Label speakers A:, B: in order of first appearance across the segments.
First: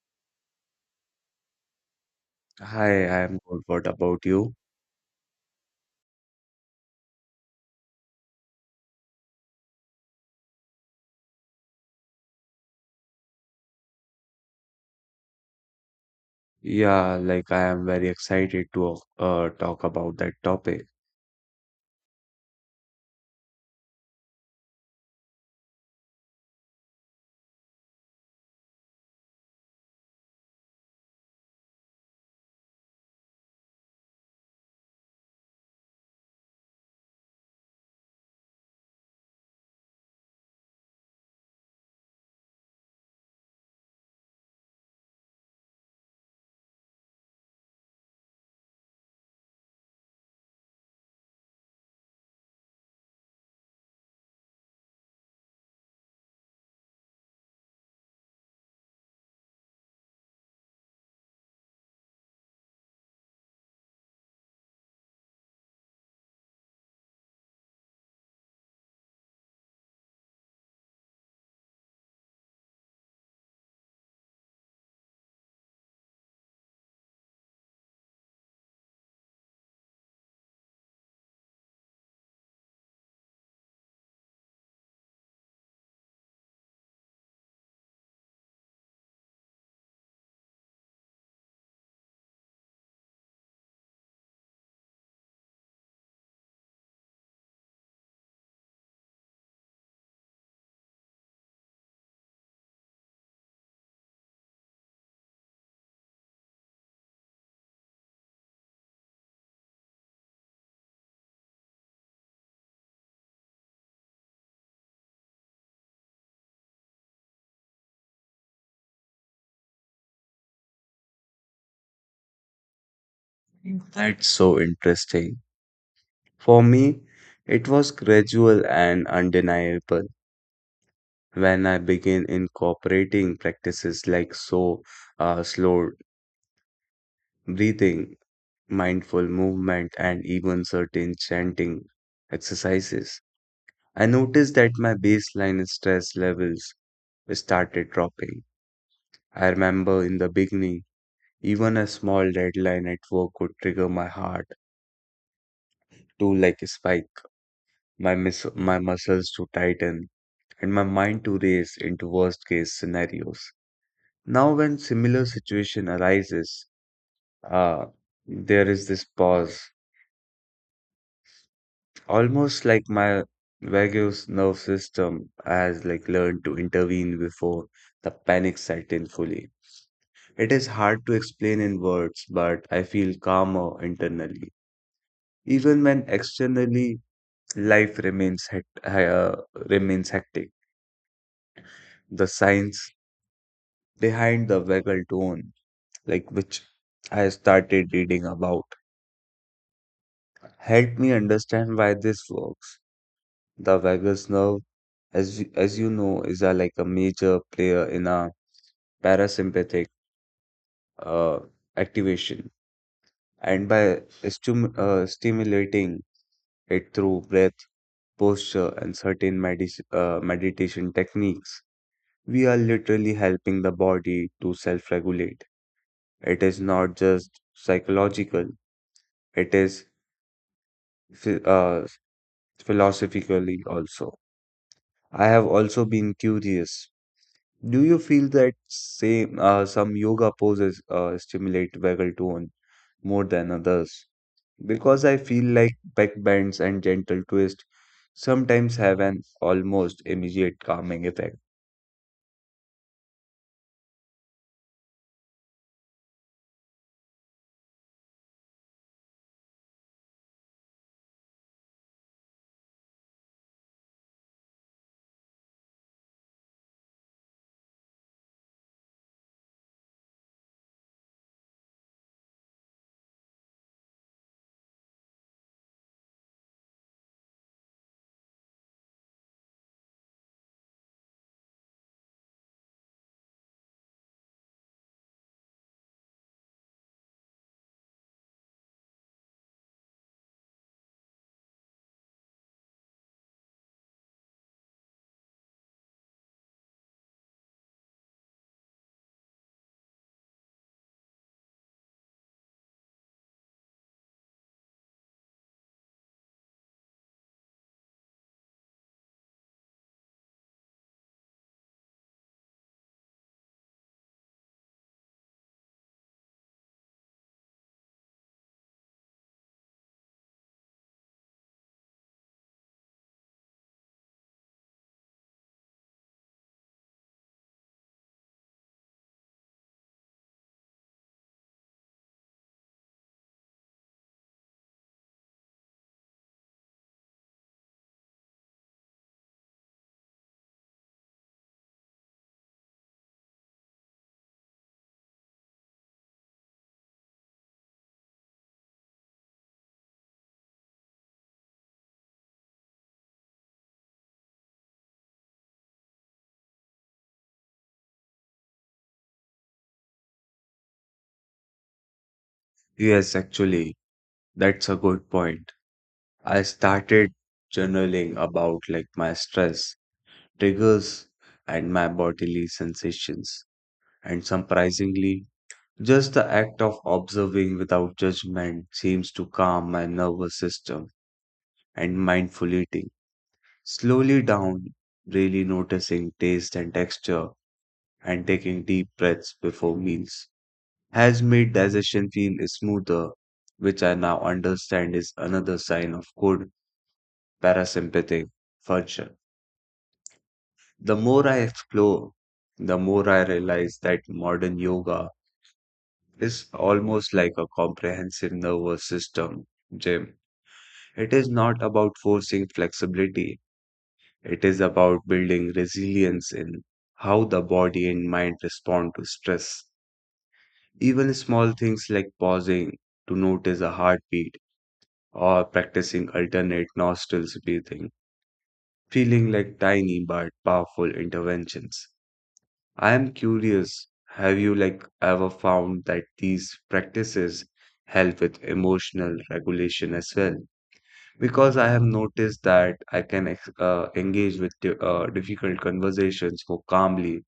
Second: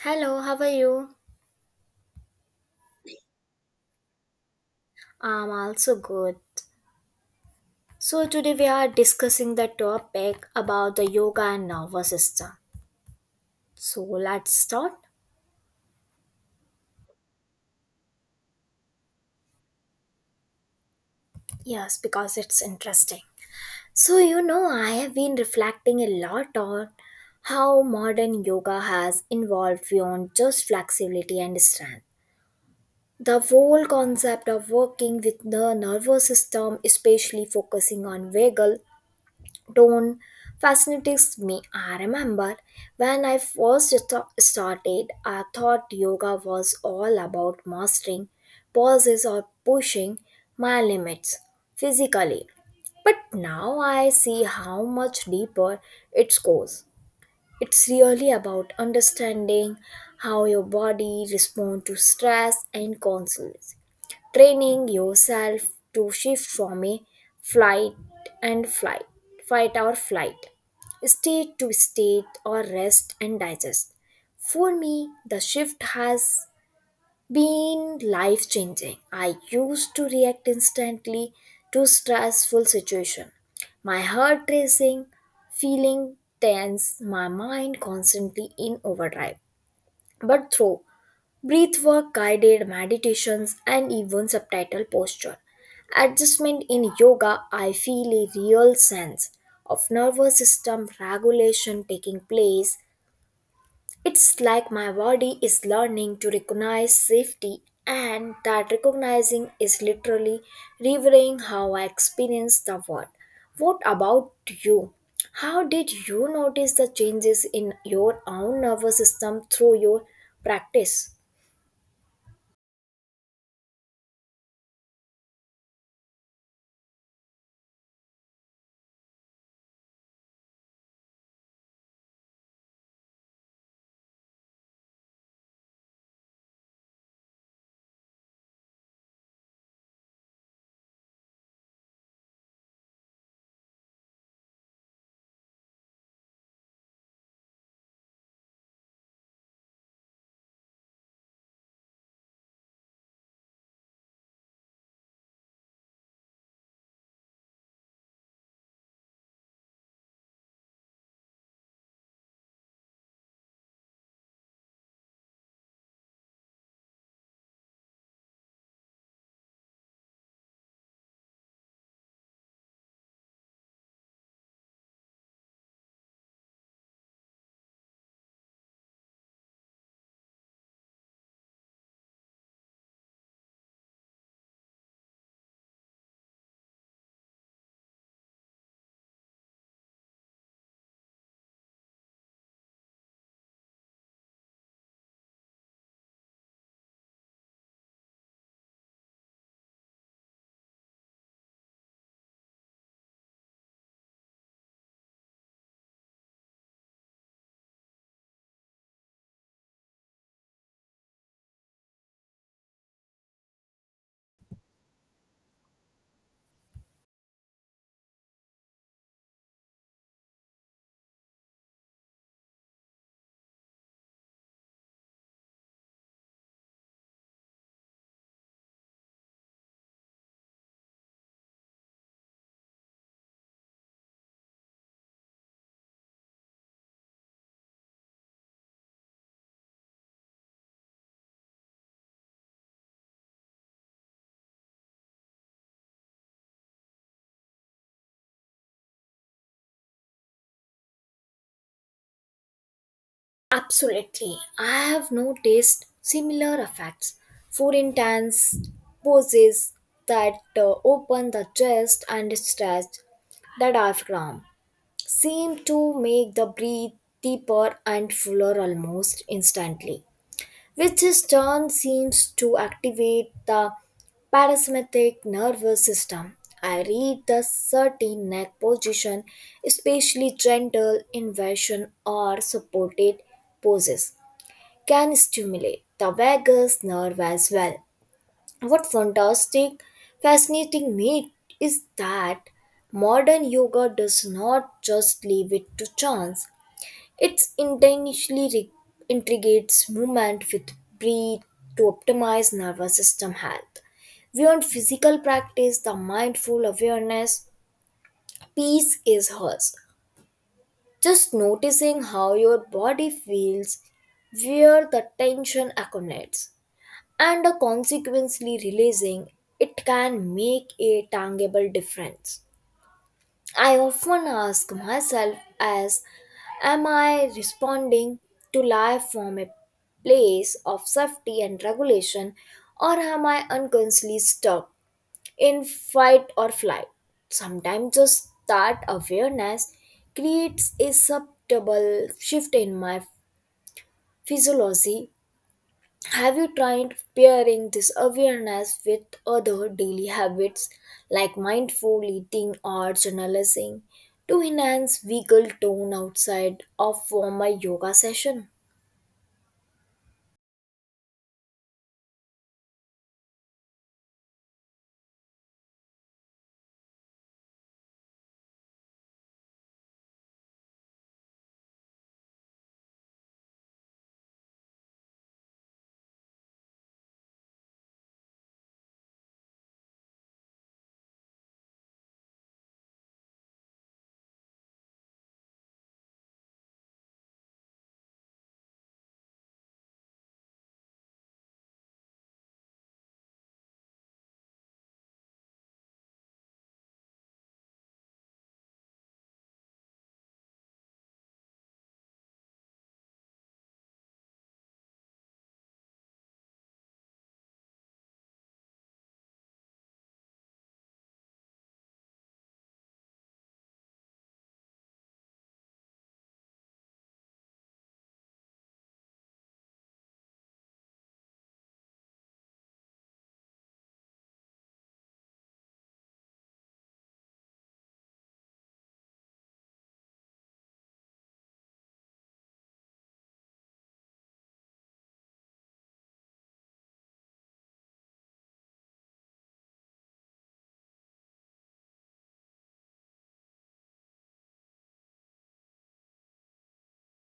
A: Hello, how are you?
B: Hi, I am good. What about you?
A: I'm also good. So, today we are discussing the topic about the yoga and nervous system. So, let's start.
B: Yeah, I am very excited to talk about that topic.
A: Yes, because it's interesting. So, you know, I have been reflecting a lot on how modern yoga has evolved beyond just flexibility and strength. The whole concept of working with the nervous system, especially focusing on vagal tone fascinates me. I remember when I first started, I thought yoga was all about mastering poses or pushing my limits physically. But now I see how much deeper it goes. It's really about understanding how your body responds to stress and constraints training yourself to shift from a flight and flight, fight or flight, state to state, or rest and digest. For me, the shift has been life changing. I used to react instantly to stressful situation. My heart racing, feeling tense, my mind constantly in overdrive. But through Breathwork, guided meditations, and even subtitle posture adjustment in yoga, I feel a real sense of nervous system regulation taking place. It's like my body is learning to recognize safety, and that recognizing is literally revealing how I experience the world. What about you? How did you notice the changes in your own nervous system through your practice?
B: That's so interesting. For me, it was gradual and undeniable when I began incorporating practices like slow breathing, mindful movement, and even certain chanting exercises. I noticed that my baseline stress levels started dropping. I remember in the beginning. Even a small deadline at work could trigger my heart to spike, my muscles to tighten, and my mind to race into worst case scenarios. Now, when similar situation arises, uh, there is this pause, almost like my vagus nerve system has learned to intervene before the panic set in fully. It is hard to explain in words, but I feel calmer internally. Even when externally life remains hectic. The science behind the vagal tone, which I started reading about, helped me understand why this works. The vagus nerve, as you know, is a major player in our parasympathetic uh, activation, and by stum stimulating it through breath, posture, and certain medis meditation techniques, we are literally helping the body to self regulate. It is not just psychological, it is phi- uh, philosophically also. I have also been curious. Do you feel that same some yoga poses stimulate vagal tone more than others? Because I feel like back bends and gentle twist sometimes have an almost immediate calming effect.
A: Absolutely. I have noticed similar effects. Four intense poses that open the chest and stretch the diaphragm seem to make the breath deeper and fuller almost instantly, which in turn seems to activate the parasympathetic nervous system. I read the certain neck position, especially gentle inversion or supported poses can stimulate the vagus nerve as well. What fantastic, fascinating me is that modern yoga does not just leave it to chance. It intentionally integrates movement with breath to optimize nervous system health. Beyond physical practice, the mindful awareness piece is hers. Just noticing how your body feels, where the tension accumulates, and consequently releasing it can make a tangible difference. I often ask myself as am I responding to life from a place of safety and regulation or am I unconsciously stuck in fight or flight? Sometimes just that awareness creates a subtle shift in my physiology. Have you tried pairing this awareness with other daily habits like mindful eating or journalizing to enhance vehicle tone outside of formal yoga session?
B: Yes, actually, that's a good point. I started journaling about my stress, triggers, and my bodily sensations. And surprisingly, just the act of observing without judgment seems to calm my nervous system and mindful eating. Slowly down, really noticing taste and texture and taking deep breaths before meals has made digestion feel smoother, which I now understand is another sign of good parasympathetic function. The more I explore, the more I realize that modern yoga is almost like a comprehensive nervous system gym. It is not about forcing flexibility, it is about building resilience in how the body and mind respond to stress. Even small things like pausing to notice a heartbeat or practicing alternate nostrils breathing, feeling like tiny but powerful interventions. I'm curious, have you ever found that these practices help with emotional regulation as well? Because I have noticed that I can ex engage with difficult conversations more calmly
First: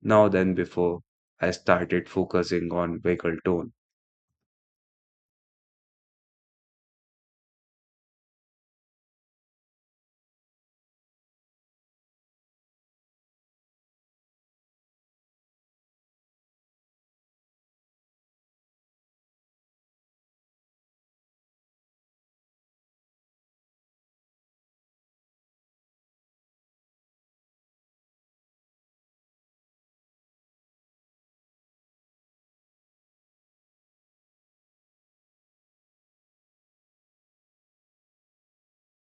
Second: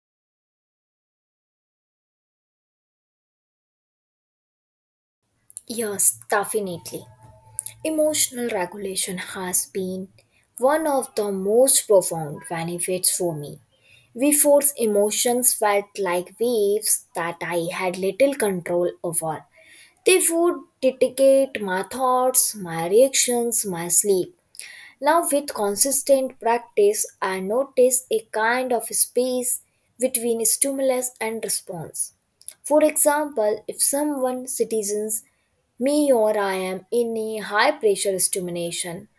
B: now than before I started focusing on vocal tone.
A: Yes, definitely. Emotional regulation has been one of the most profound benefits for me. Before emotions felt like waves that I had little control over. They would dictate my thoughts, my reactions, my sleep. Now, with consistent practice, I notice a kind of space between stimulus and response. For example, if someone citizens me or I am in a high pressure stimulation,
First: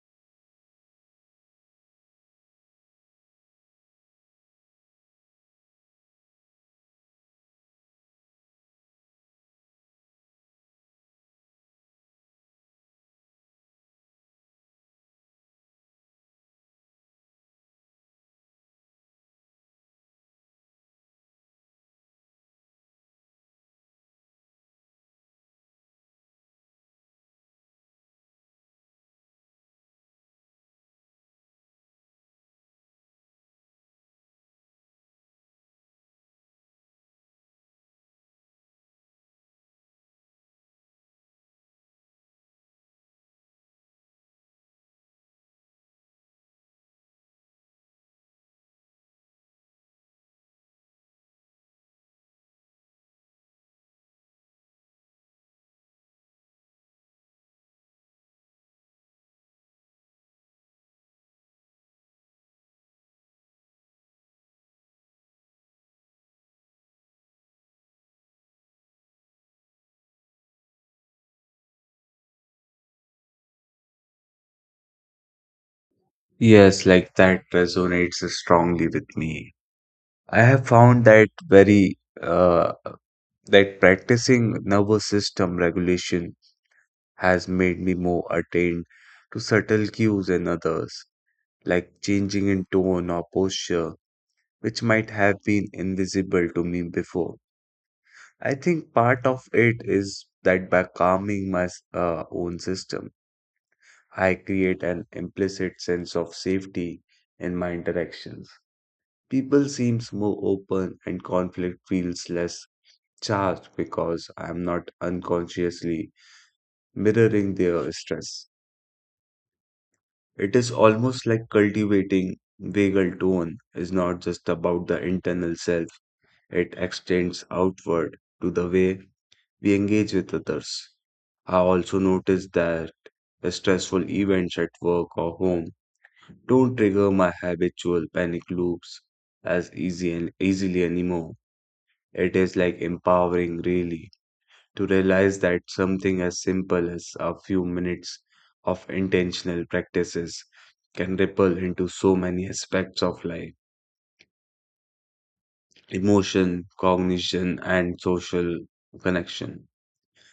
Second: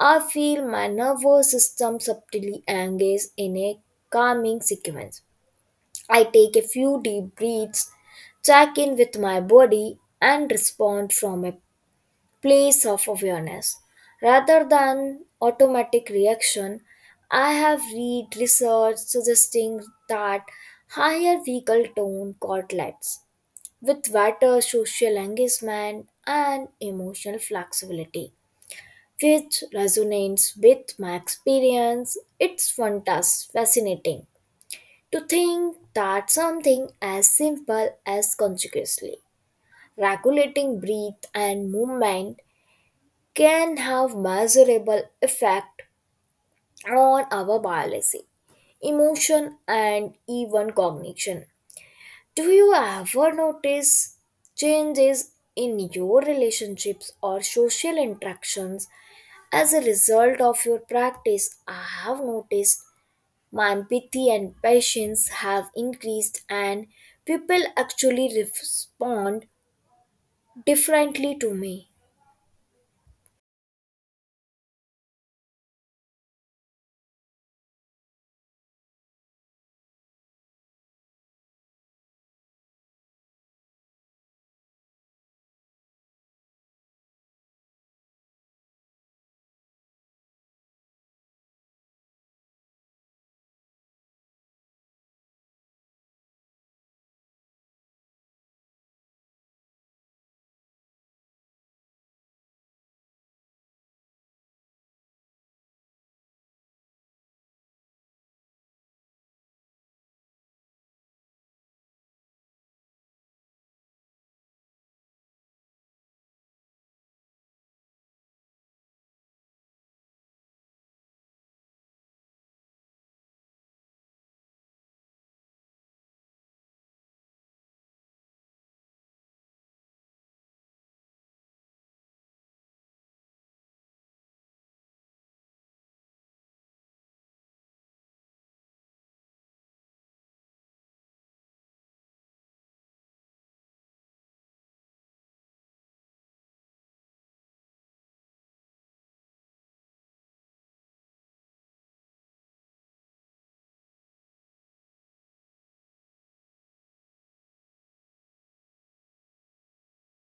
A: I feel my nervous system subtly engaged in a calming sequence. I take a few deep breaths, check in with my body, and respond from a place of awareness. Rather than automatic reaction, I have read research suggesting that higher vehicle tone correlates with better social engagement and emotional flexibility, which resonates with my experience. It's fantastic, fascinating to think that something as simple as consciously regulating breath and movement can have measurable effect on our biology, emotion and even cognition. Do you ever notice changes in your relationships or social interactions as a result of your practice? I have noticed my empathy and patience have increased, and people actually respond differently to me.
B: Yes, that resonates strongly with me. I have found that practicing nervous system regulation has made me more attuned to subtle cues in others, like changing in tone or posture, which might have been invisible to me before. I think part of it is that by calming my own system, I create an implicit sense of safety in my interactions. People seems more open and conflict feels less charged because I'm not unconsciously mirroring their stress. It is almost like cultivating vagal tone is not just about the internal self, it extends outward to the way we engage with others. I also noticed that the stressful events at work or home don't trigger my habitual panic loops as easy and easily anymore. It is like empowering really to realize that something as simple as a few minutes of intentional practices can ripple into so many aspects of life emotion, cognition, and social connection.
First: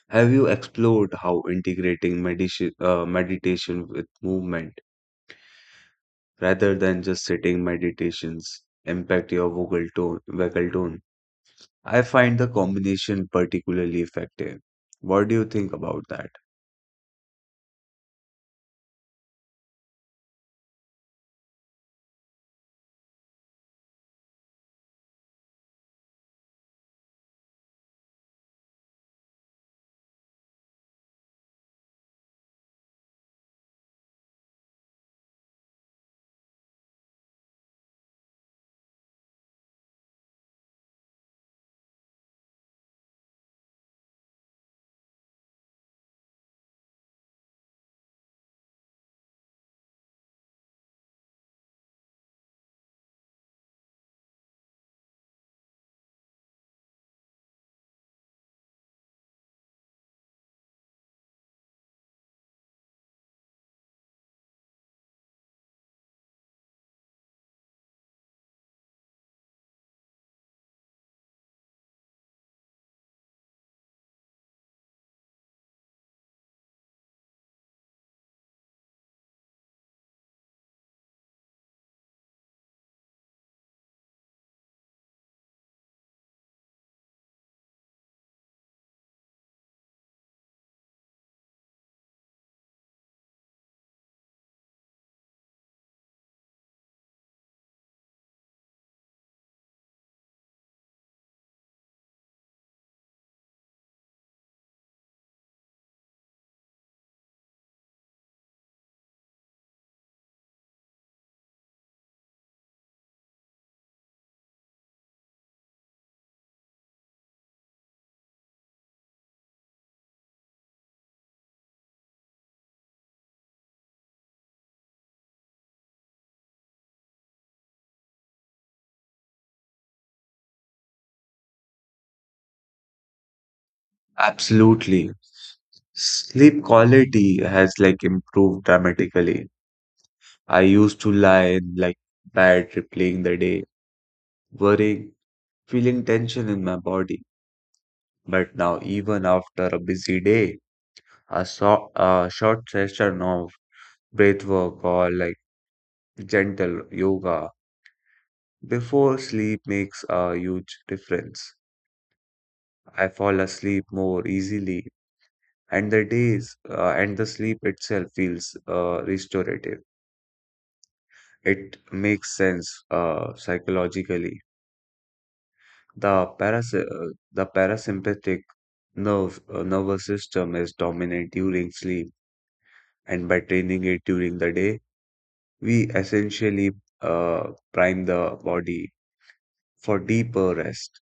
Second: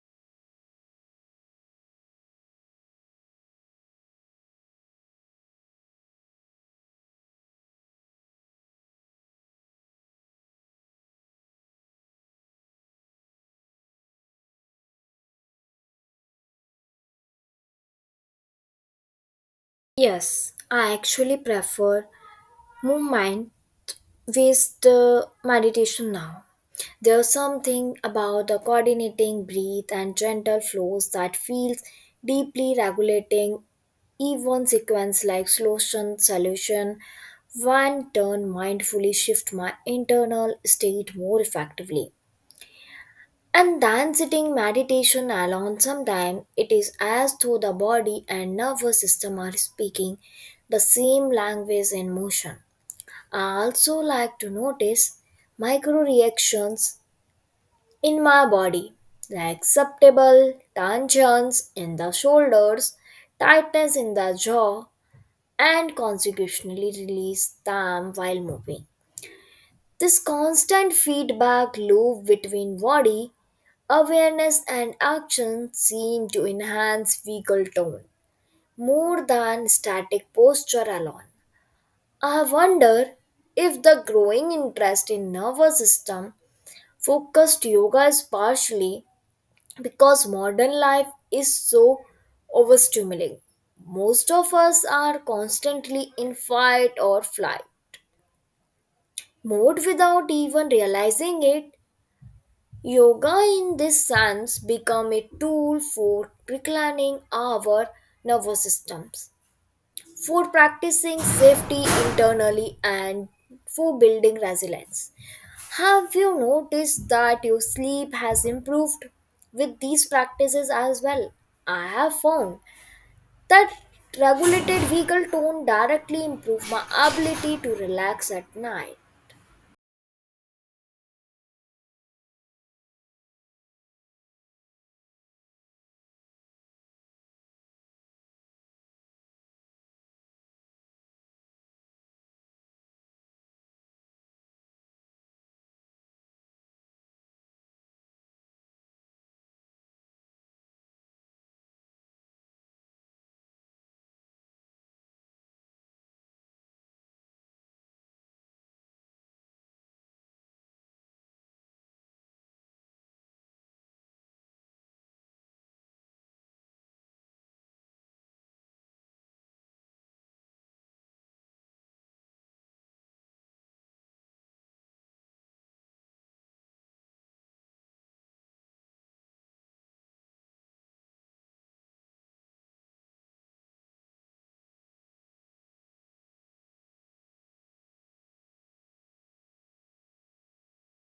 B: Have you explored how integrating meditation with movement rather than just sitting meditations impact your vocal tone? I find the combination particularly effective. What do you think about that?
A: Yes, I actually prefer movement based meditation now. There's something about the coordinating breath and gentle flows that feels deeply regulating, even sequence like slow sun solution. One turn mindfully shift my internal state more effectively. And then sitting meditation alone sometimes it is as though the body and nervous system are speaking the same language and motion. I also like to notice micro reactions in my body like acceptable tensions in the shoulders, tightness in the jaw, and consequently release them while moving. This constant feedback loop between body awareness and action seem to enhance vehicle tone more than static posture alone. I wonder if the growing interest in nervous system focused yoga is partially because modern life is so overstimulating. Most of us are constantly in fight or flight mode without even realizing it. Yoga in this sense become a tool for reclaiming our nervous systems, for practicing safety internally and for building resilience. Have you noticed that your sleep has improved with these practices as well? I have found that regulated vehicle tone directly improve my ability to relax at night.
B: Absolutely. Sleep quality has improved dramatically. I used to lie in bed replaying the day, worrying, feeling tension in my body. But now, even after a busy day, a short session of breath work or gentle yoga before sleep makes a huge difference. I fall asleep more easily, and the days and the sleep itself feels restorative. It makes sense psychologically. The paras uh, the parasympathetic nerve nervous system is dominant during sleep, and by training it during the day, we essentially uh, prime the body for deeper rest.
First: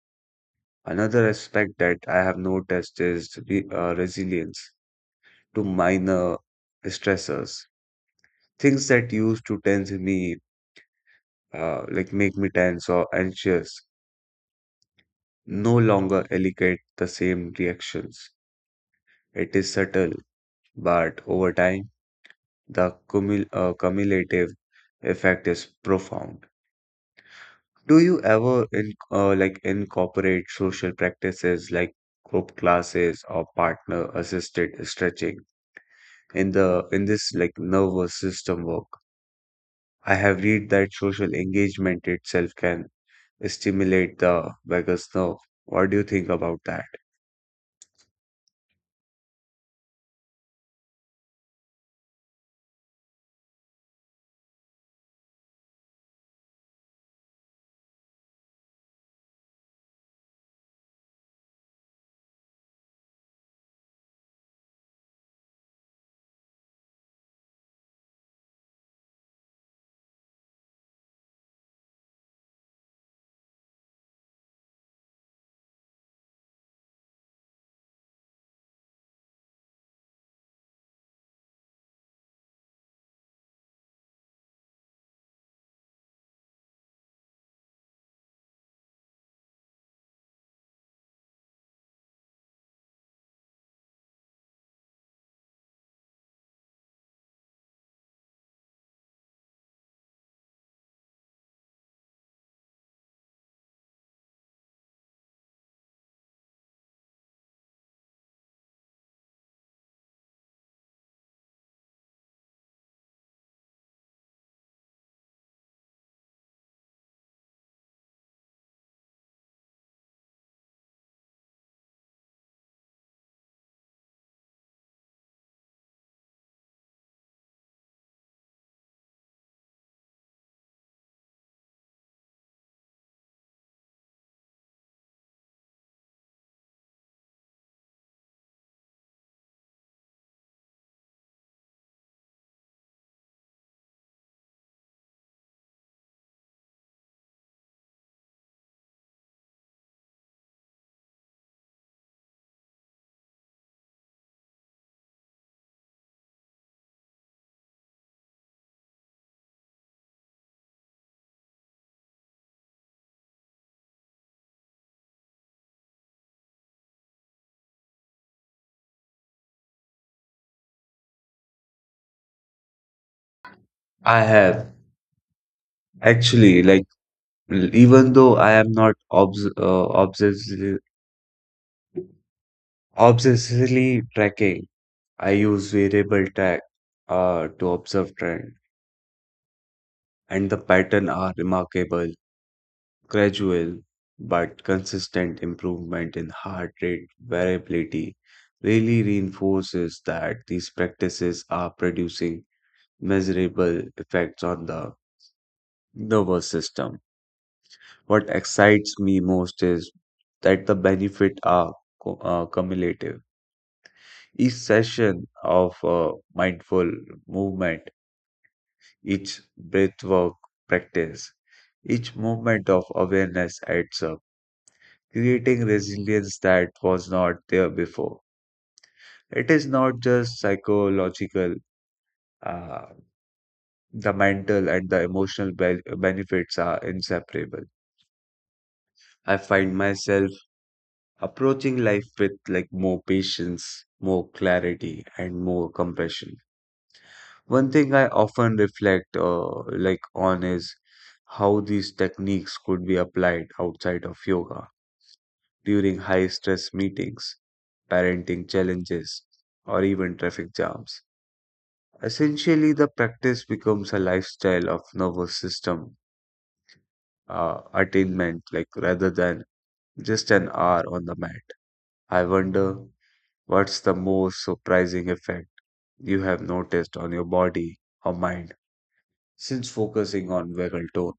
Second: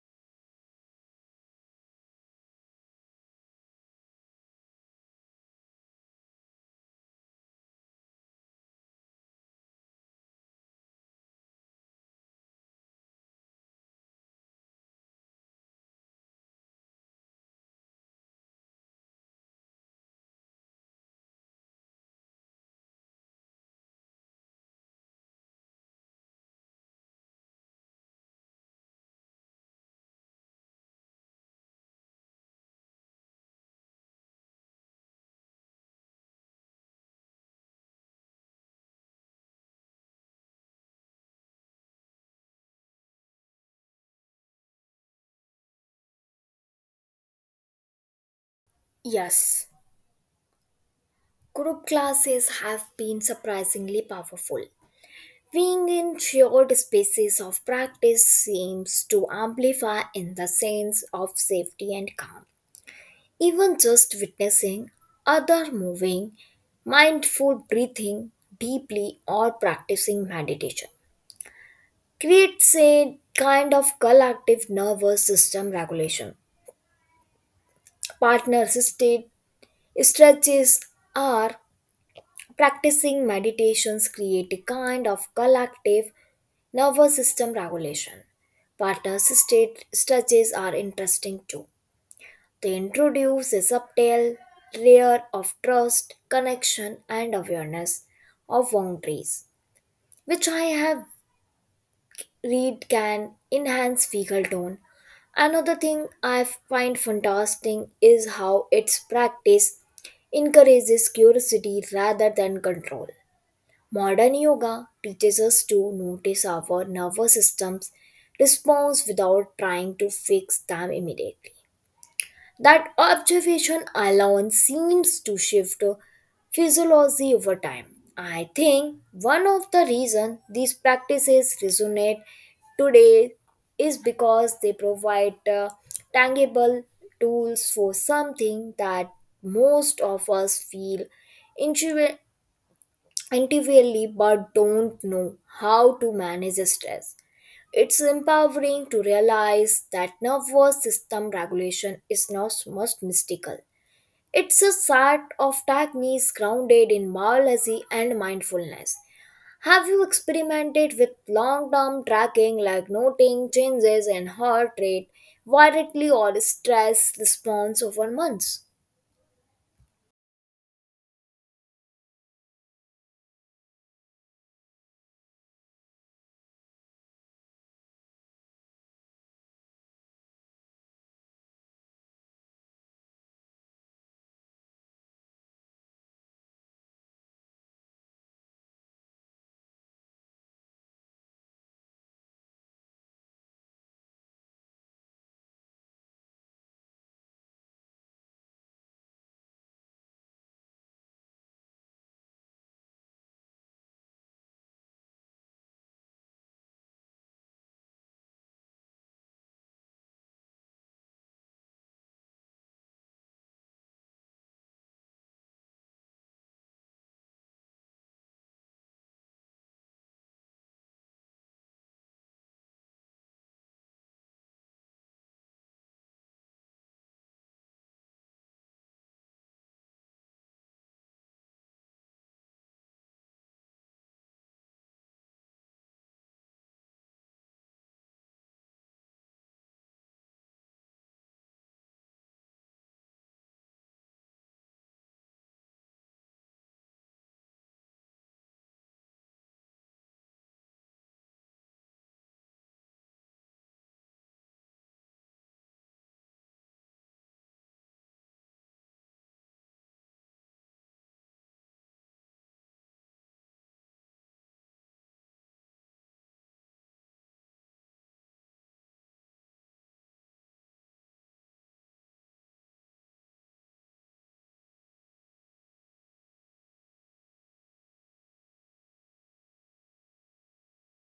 B: Another aspect that I have noticed is re resilience to minor stressors, things that used to tense me, make me tense or anxious no longer elicit the same reactions. It is subtle, but over time, the cumulative effect is profound. Do you ever in, like incorporate social practices like group classes or partner assisted stretching in the in this like nervous system work? I have read that social engagement itself can stimulate the vagus nerve. What do you think about that?
A: Yes, group classes have been surprisingly powerful. Being in shared spaces of practice seems to amplify in the sense of safety and calm. Even just witnessing other moving, mindful breathing deeply, or practicing meditation creates a kind of collective nervous system regulation. Partner assisted stretches are practicing meditations create a kind of collective nervous system regulation. Partner state stretches are interesting too. They introduce a subtle layer of trust, connection, and awareness of boundaries, which I have read can enhance fecal tone. Another thing I find fantastic is how its practice encourages curiosity rather than control. Modern yoga teaches us to notice our nervous system's response without trying to fix them immediately. That observation alone seems to shift physiology over time. I think one of the reasons these practices resonate today is because they provide tangible tools for something that most of us feel intuitively intimately but don't know how to manage stress. It's empowering to realize that nervous system regulation is not most mystical. It's a set of techniques grounded in biology and mindfulness. Have you experimented with long term tracking like noting changes in heart rate, variability, or stress response over months?
B: I have actually Even though I am not obsessively tracking, I use variable track to observe trend, and the pattern are remarkable, gradual but consistent improvement in heart rate variability really reinforces that these practices are producing measurable effects on the nervous system. What excites me most is that the benefits are cumulative. Each session of mindful movement, each breathwork practice, each moment of awareness adds up, creating resilience that was not there before. It is not just psychological, uh, the mental and the benefits are inseparable. I find myself approaching life with more patience, more clarity, and more compassion. One thing I often reflect on is how these techniques could be applied outside of yoga during high stress meetings, parenting challenges, or even traffic jams. Essentially, the practice becomes a lifestyle of nervous system attainment, rather than just an hour on the mat. I wonder what's the most surprising effect you have noticed on your body or mind since focusing on vagal tone.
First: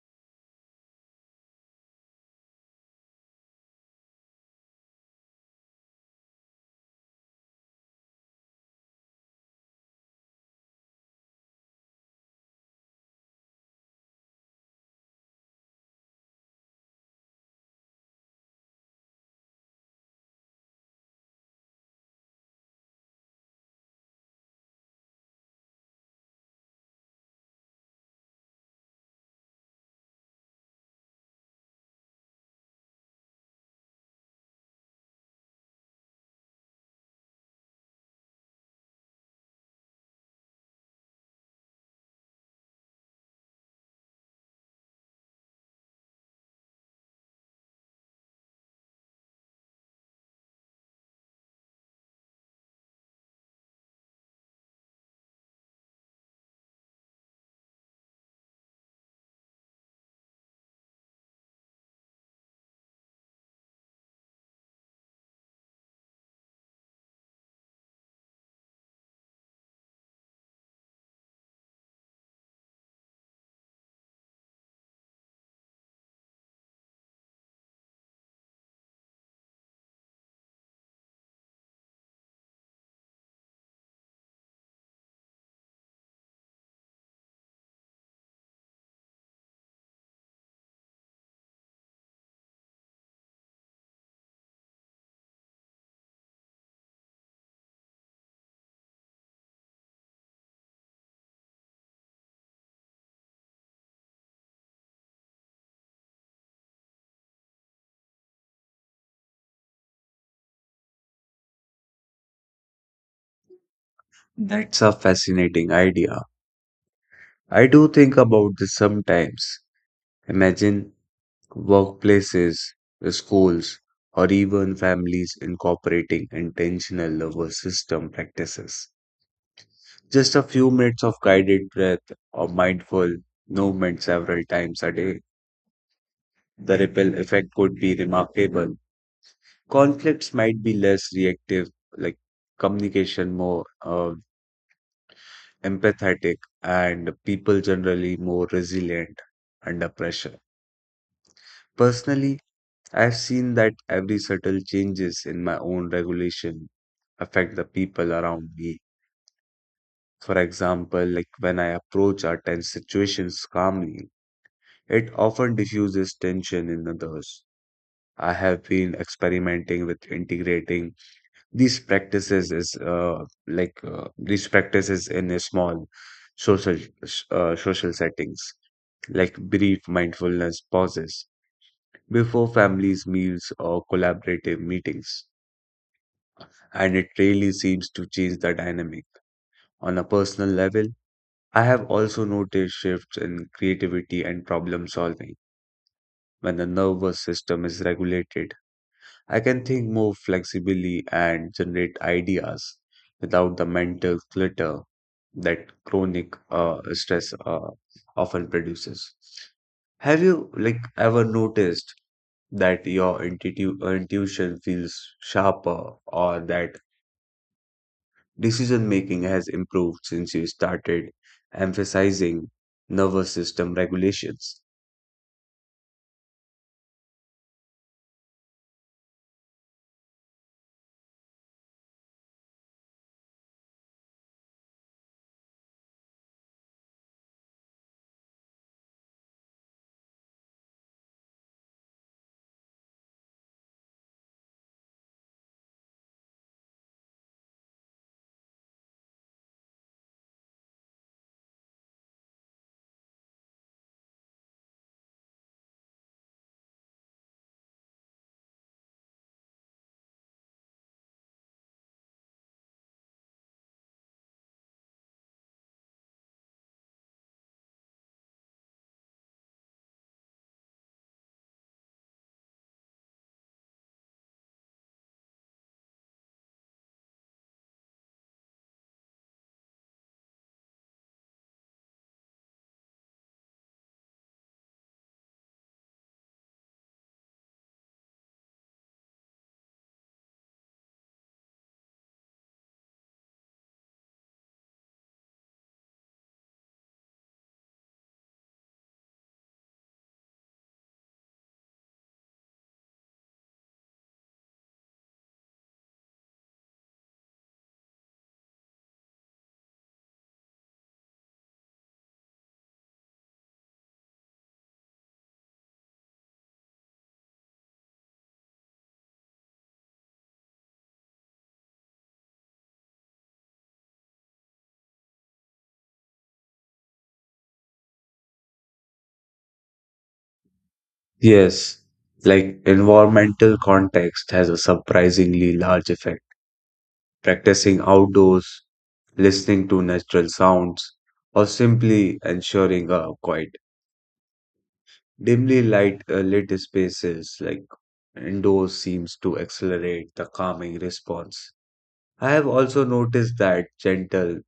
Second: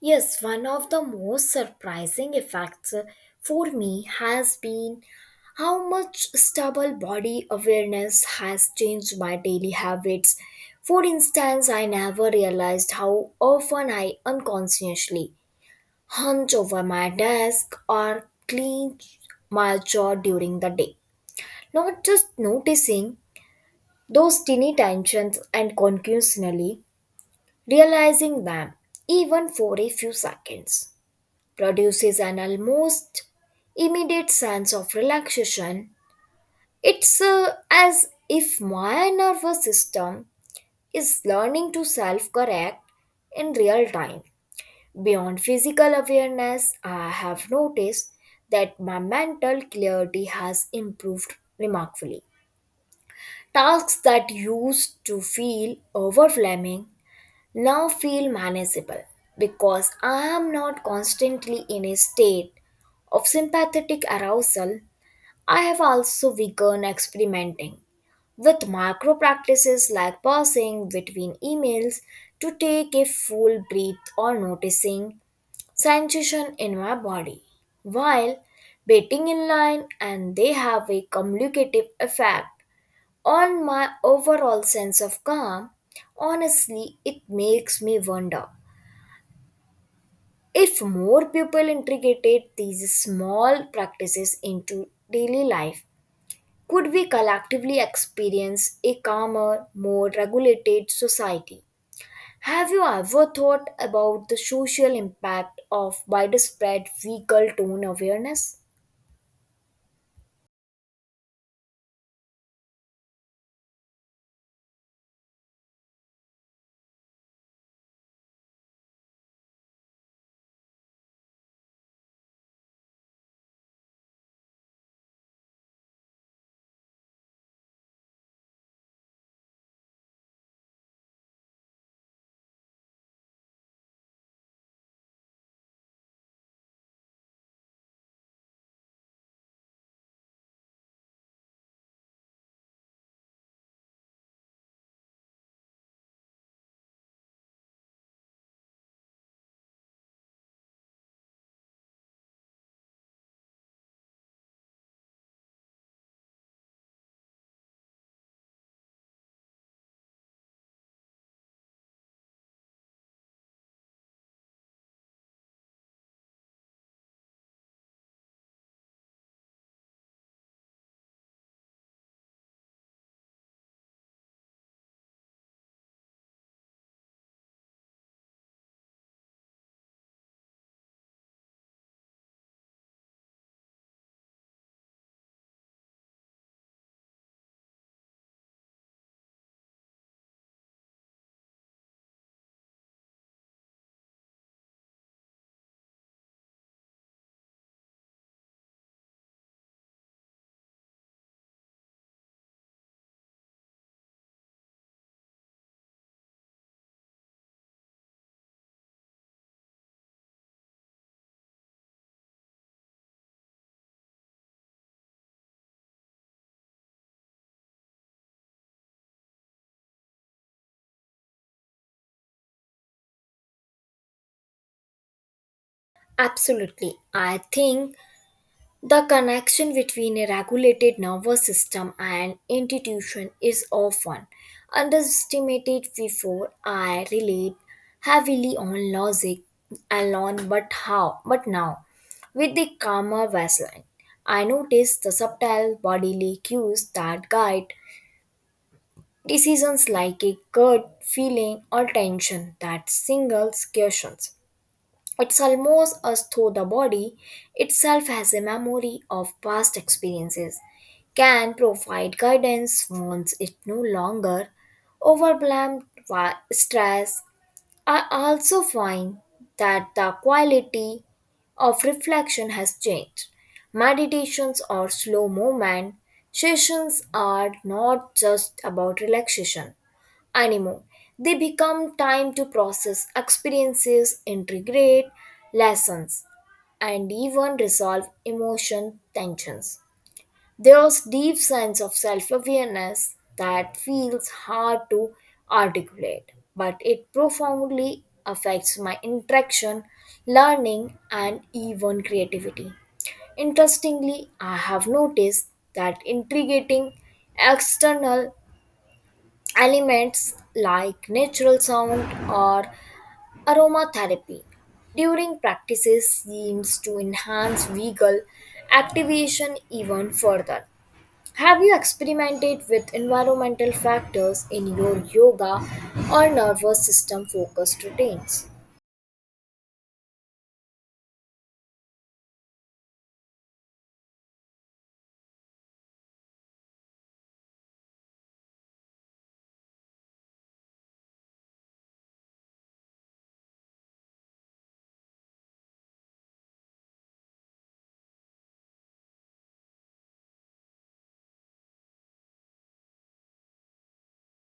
A: Yes, one of the most surprising effects for me has been how much stubble body awareness has changed my daily habits. For instance, I never realized how often I unconsciously hunch over my desk or clench my jaw during the day. Not just noticing those tiny tensions and continuously realizing them, even for a few seconds produces an almost immediate sense of relaxation. It's as if my nervous system is learning to self correct in real time. Beyond physical awareness, I have noticed that my mental clarity has improved remarkably. Tasks that used to feel overwhelming now feel manageable because I am not constantly in a state of sympathetic arousal. I have also begun experimenting with macro practices like pausing between emails to take a full breath or noticing sensation in my body while waiting in line, and they have a cumulative effect on my overall sense of calm. Honestly, it makes me wonder if more people integrated these small practices into daily life, could we collectively experience a calmer, more regulated society? Have you ever thought about the social impact of widespread vehicle tone awareness?
B: That's a fascinating idea. I do think about this sometimes. Imagine workplaces, schools, or even families incorporating intentional nervous system practices. Just a few minutes of guided breath or mindful movement several times a day. The ripple effect could be remarkable. Conflicts might be less reactive, like communication more empathetic, and people generally more resilient under pressure. Personally, I've seen that every subtle changes in my own regulation affect the people around me. For example, when I approach our tense situations calmly, it often diffuses tension in others. I have been experimenting with integrating these practices in a small social social settings like brief mindfulness pauses before families' meals or collaborative meetings, and it really seems to change the dynamic. On a personal level, I have also noticed shifts in creativity and problem solving. When the nervous system is regulated, I can think more flexibly and generate ideas without the mental clutter that chronic stress often produces. Have you ever noticed that your intuition feels sharper or that decision making has improved since you started emphasizing nervous system regulations?
A: Absolutely. I think the connection between a regulated nervous system and institution is often underestimated. Before I relied heavily on logic alone, but now with the calmer baseline I notice the subtle bodily cues that guide decisions like a gut feeling or tension that singles questions. It's almost as though the body itself has a memory of past experiences, can provide guidance once it no longer overwhelmed by stress. I also find that the quality of reflection has changed. Meditations or slow movement sessions are not just about relaxation anymore. They become time to process experiences, integrate lessons, and even resolve emotion tensions. There's deep sense of self-awareness that feels hard to articulate, but it profoundly affects my interaction, learning, and even creativity. Interestingly, I have noticed that integrating external elements like natural sound or aromatherapy during practices seems to enhance vagal activation even further. Have you experimented with environmental factors in your yoga or nervous system focused routines?
B: Yes, environmental context has a surprisingly large effect. Practicing outdoors, listening to natural sounds, or simply ensuring a quiet, dimly light lit spaces indoors seems to accelerate the calming response. I have also noticed that gentle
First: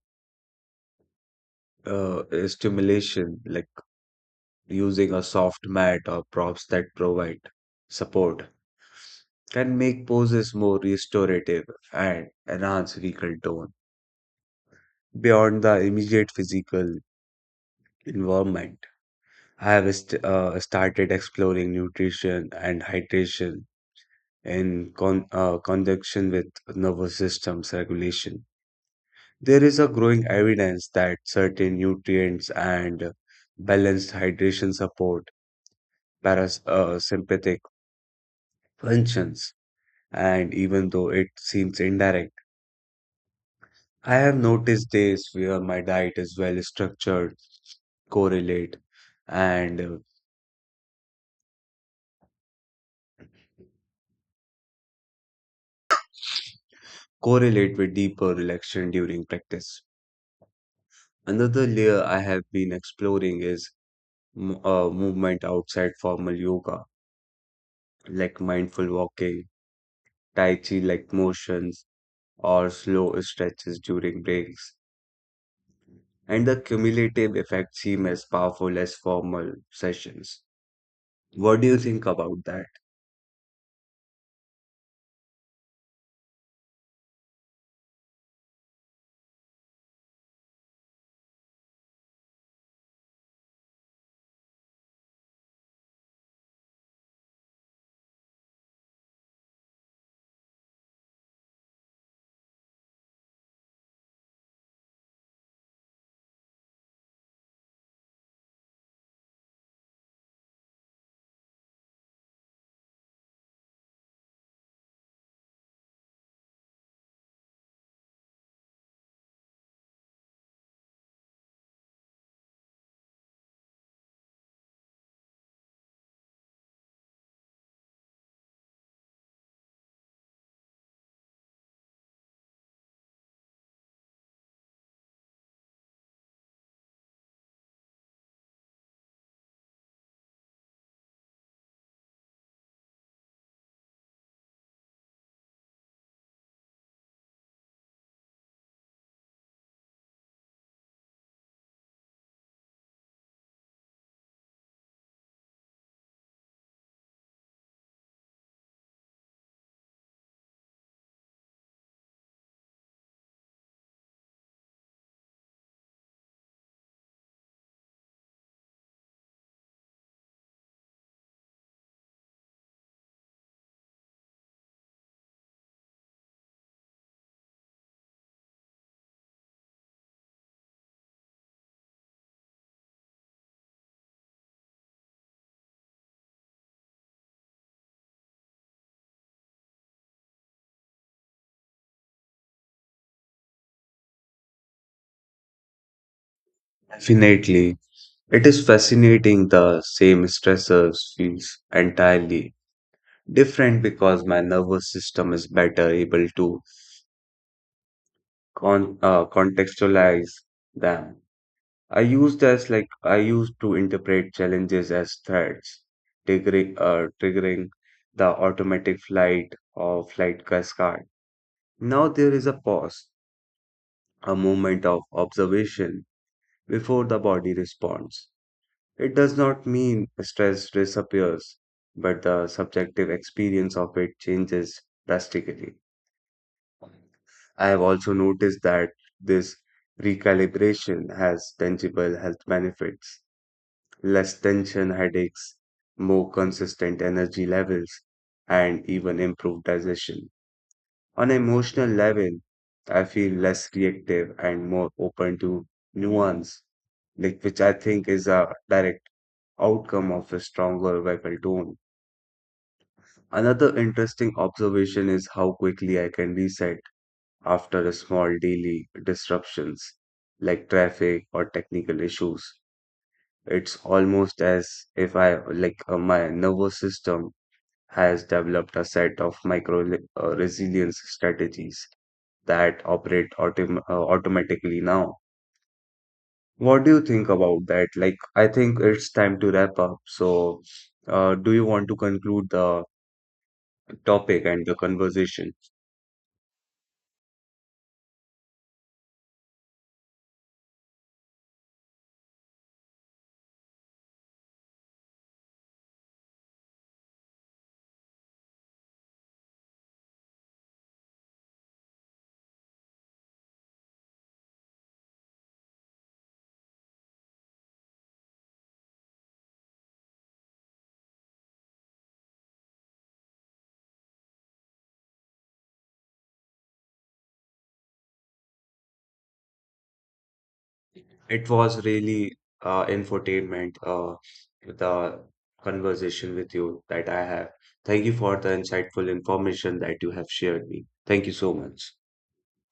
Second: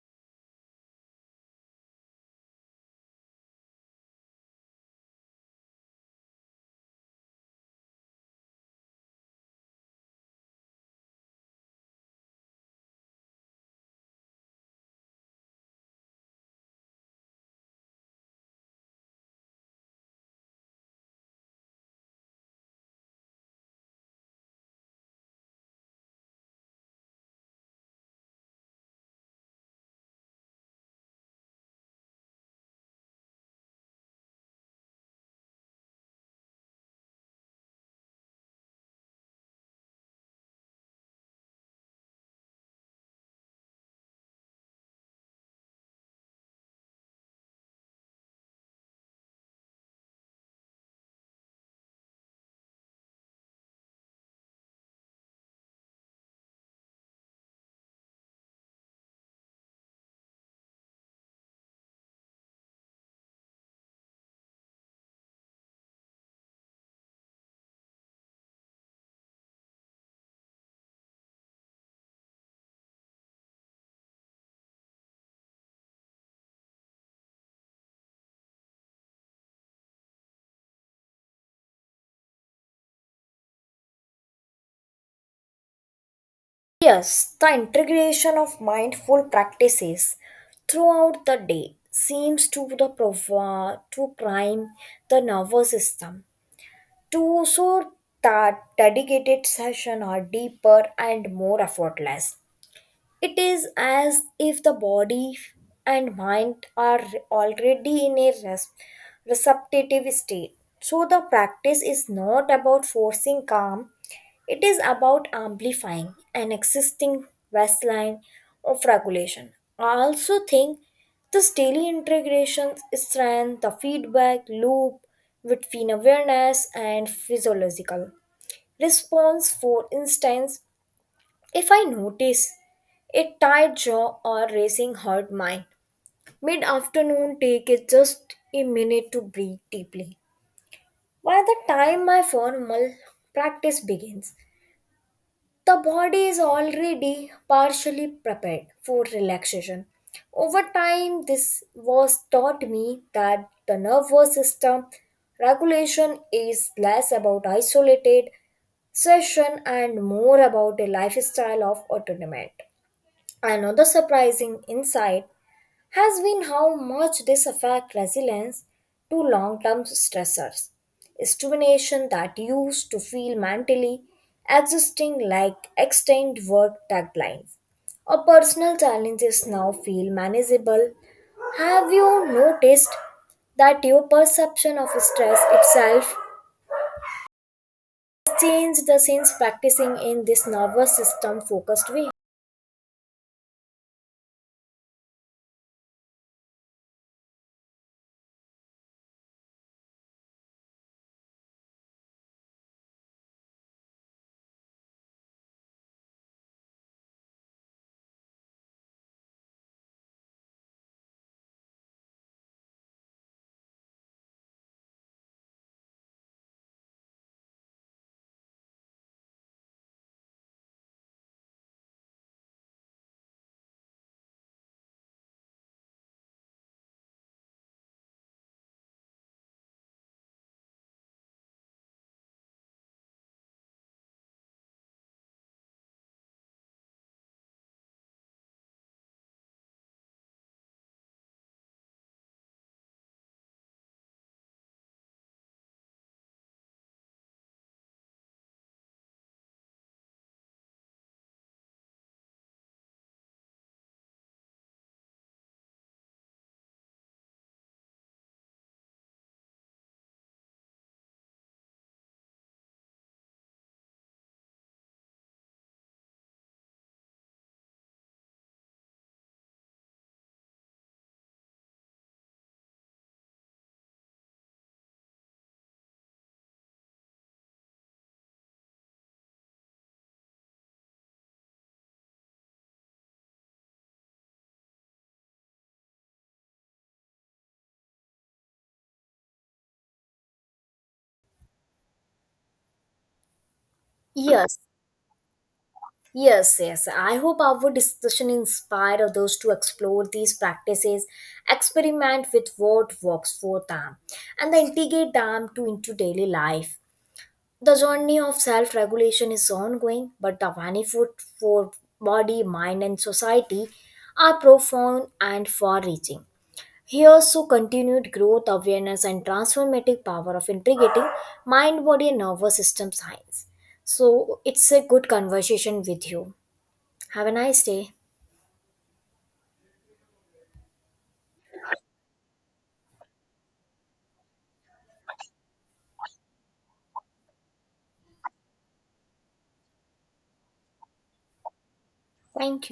B: uh, stimulation, like using a soft mat or props that provide support, can make poses more restorative and enhance vocal tone. Beyond the immediate physical environment, I have started exploring nutrition and hydration in conjunction with nervous system's regulation. There is a growing evidence that certain nutrients and balanced hydration support parasympathetic functions, and even though it seems indirect, I have noticed days where my diet is well structured, correlate, and uh, correlate with deeper relaxation during practice. Another layer I have been exploring is movement outside formal yoga, like mindful walking, tai chi like motions or slow stretches during breaks, and the cumulative effect seem as powerful as formal sessions. What do you think about that?
A: Yes, the integration of mindful practices throughout the day seems to to prime the nervous system to so that dedicated session are deeper and more effortless. It is as if the body and mind are already in a receptive state. So, the practice is not about forcing calm, it is about amplifying an existing baseline of regulation. I also think this daily integration strengthens the feedback loop between awareness and physiological response. For instance, if I notice a tired jaw or racing heart mind, mid afternoon take it just a minute to breathe deeply. By the time my formal practice begins, the body is already partially prepared for relaxation. Over time, this was taught me that the nervous system regulation is less about isolated session and more about a lifestyle of autonomy. Another surprising insight has been how much this affects resilience to long term stressors. Stimulation that used to feel mentally existing like extended work deadlines or personal challenges now feel manageable. Have you noticed that your perception of stress itself changed since practicing in this nervous system focused way?
B: Definitely. It is fascinating the same stressors feels entirely different because my nervous system is better able to contextualize them. I used to interpret challenges as threats, triggering the automatic flight or flight cascade. Now there is a pause, a moment of observation before the body responds. It does not mean stress disappears, but the subjective experience of it changes drastically. I have also noticed that this recalibration has tangible health benefits less tension headaches, more consistent energy levels, and even improved digestion. On an emotional level, I feel less reactive and more open to nuance, which I think is a direct outcome of a stronger vocal tone. Another interesting observation is how quickly I can reset after a small daily disruptions like traffic or technical issues. It's almost as if I like my nervous system has developed a set of micro resilience strategies that operate automatically now. What do you think about that? I think it's time to wrap up. So, do you want to conclude the topic
A: Yes,
B: and the conversation?
A: Yes, yes. I hope our discussion inspired others to explore these practices, experiment with what works for them, and then integrate them to into daily life. The journey of self-regulation is ongoing, but the benefit for body, mind, and society are profound and far-reaching. Here's to continued growth, awareness, and transformative power of integrating mind, body, and nervous system science. So it's a good conversation with you. Have a nice day.
B: It was really infotainment, the conversation with you that I have. Thank you for the insightful information that you have shared me. Thank you so much.
A: Thank you.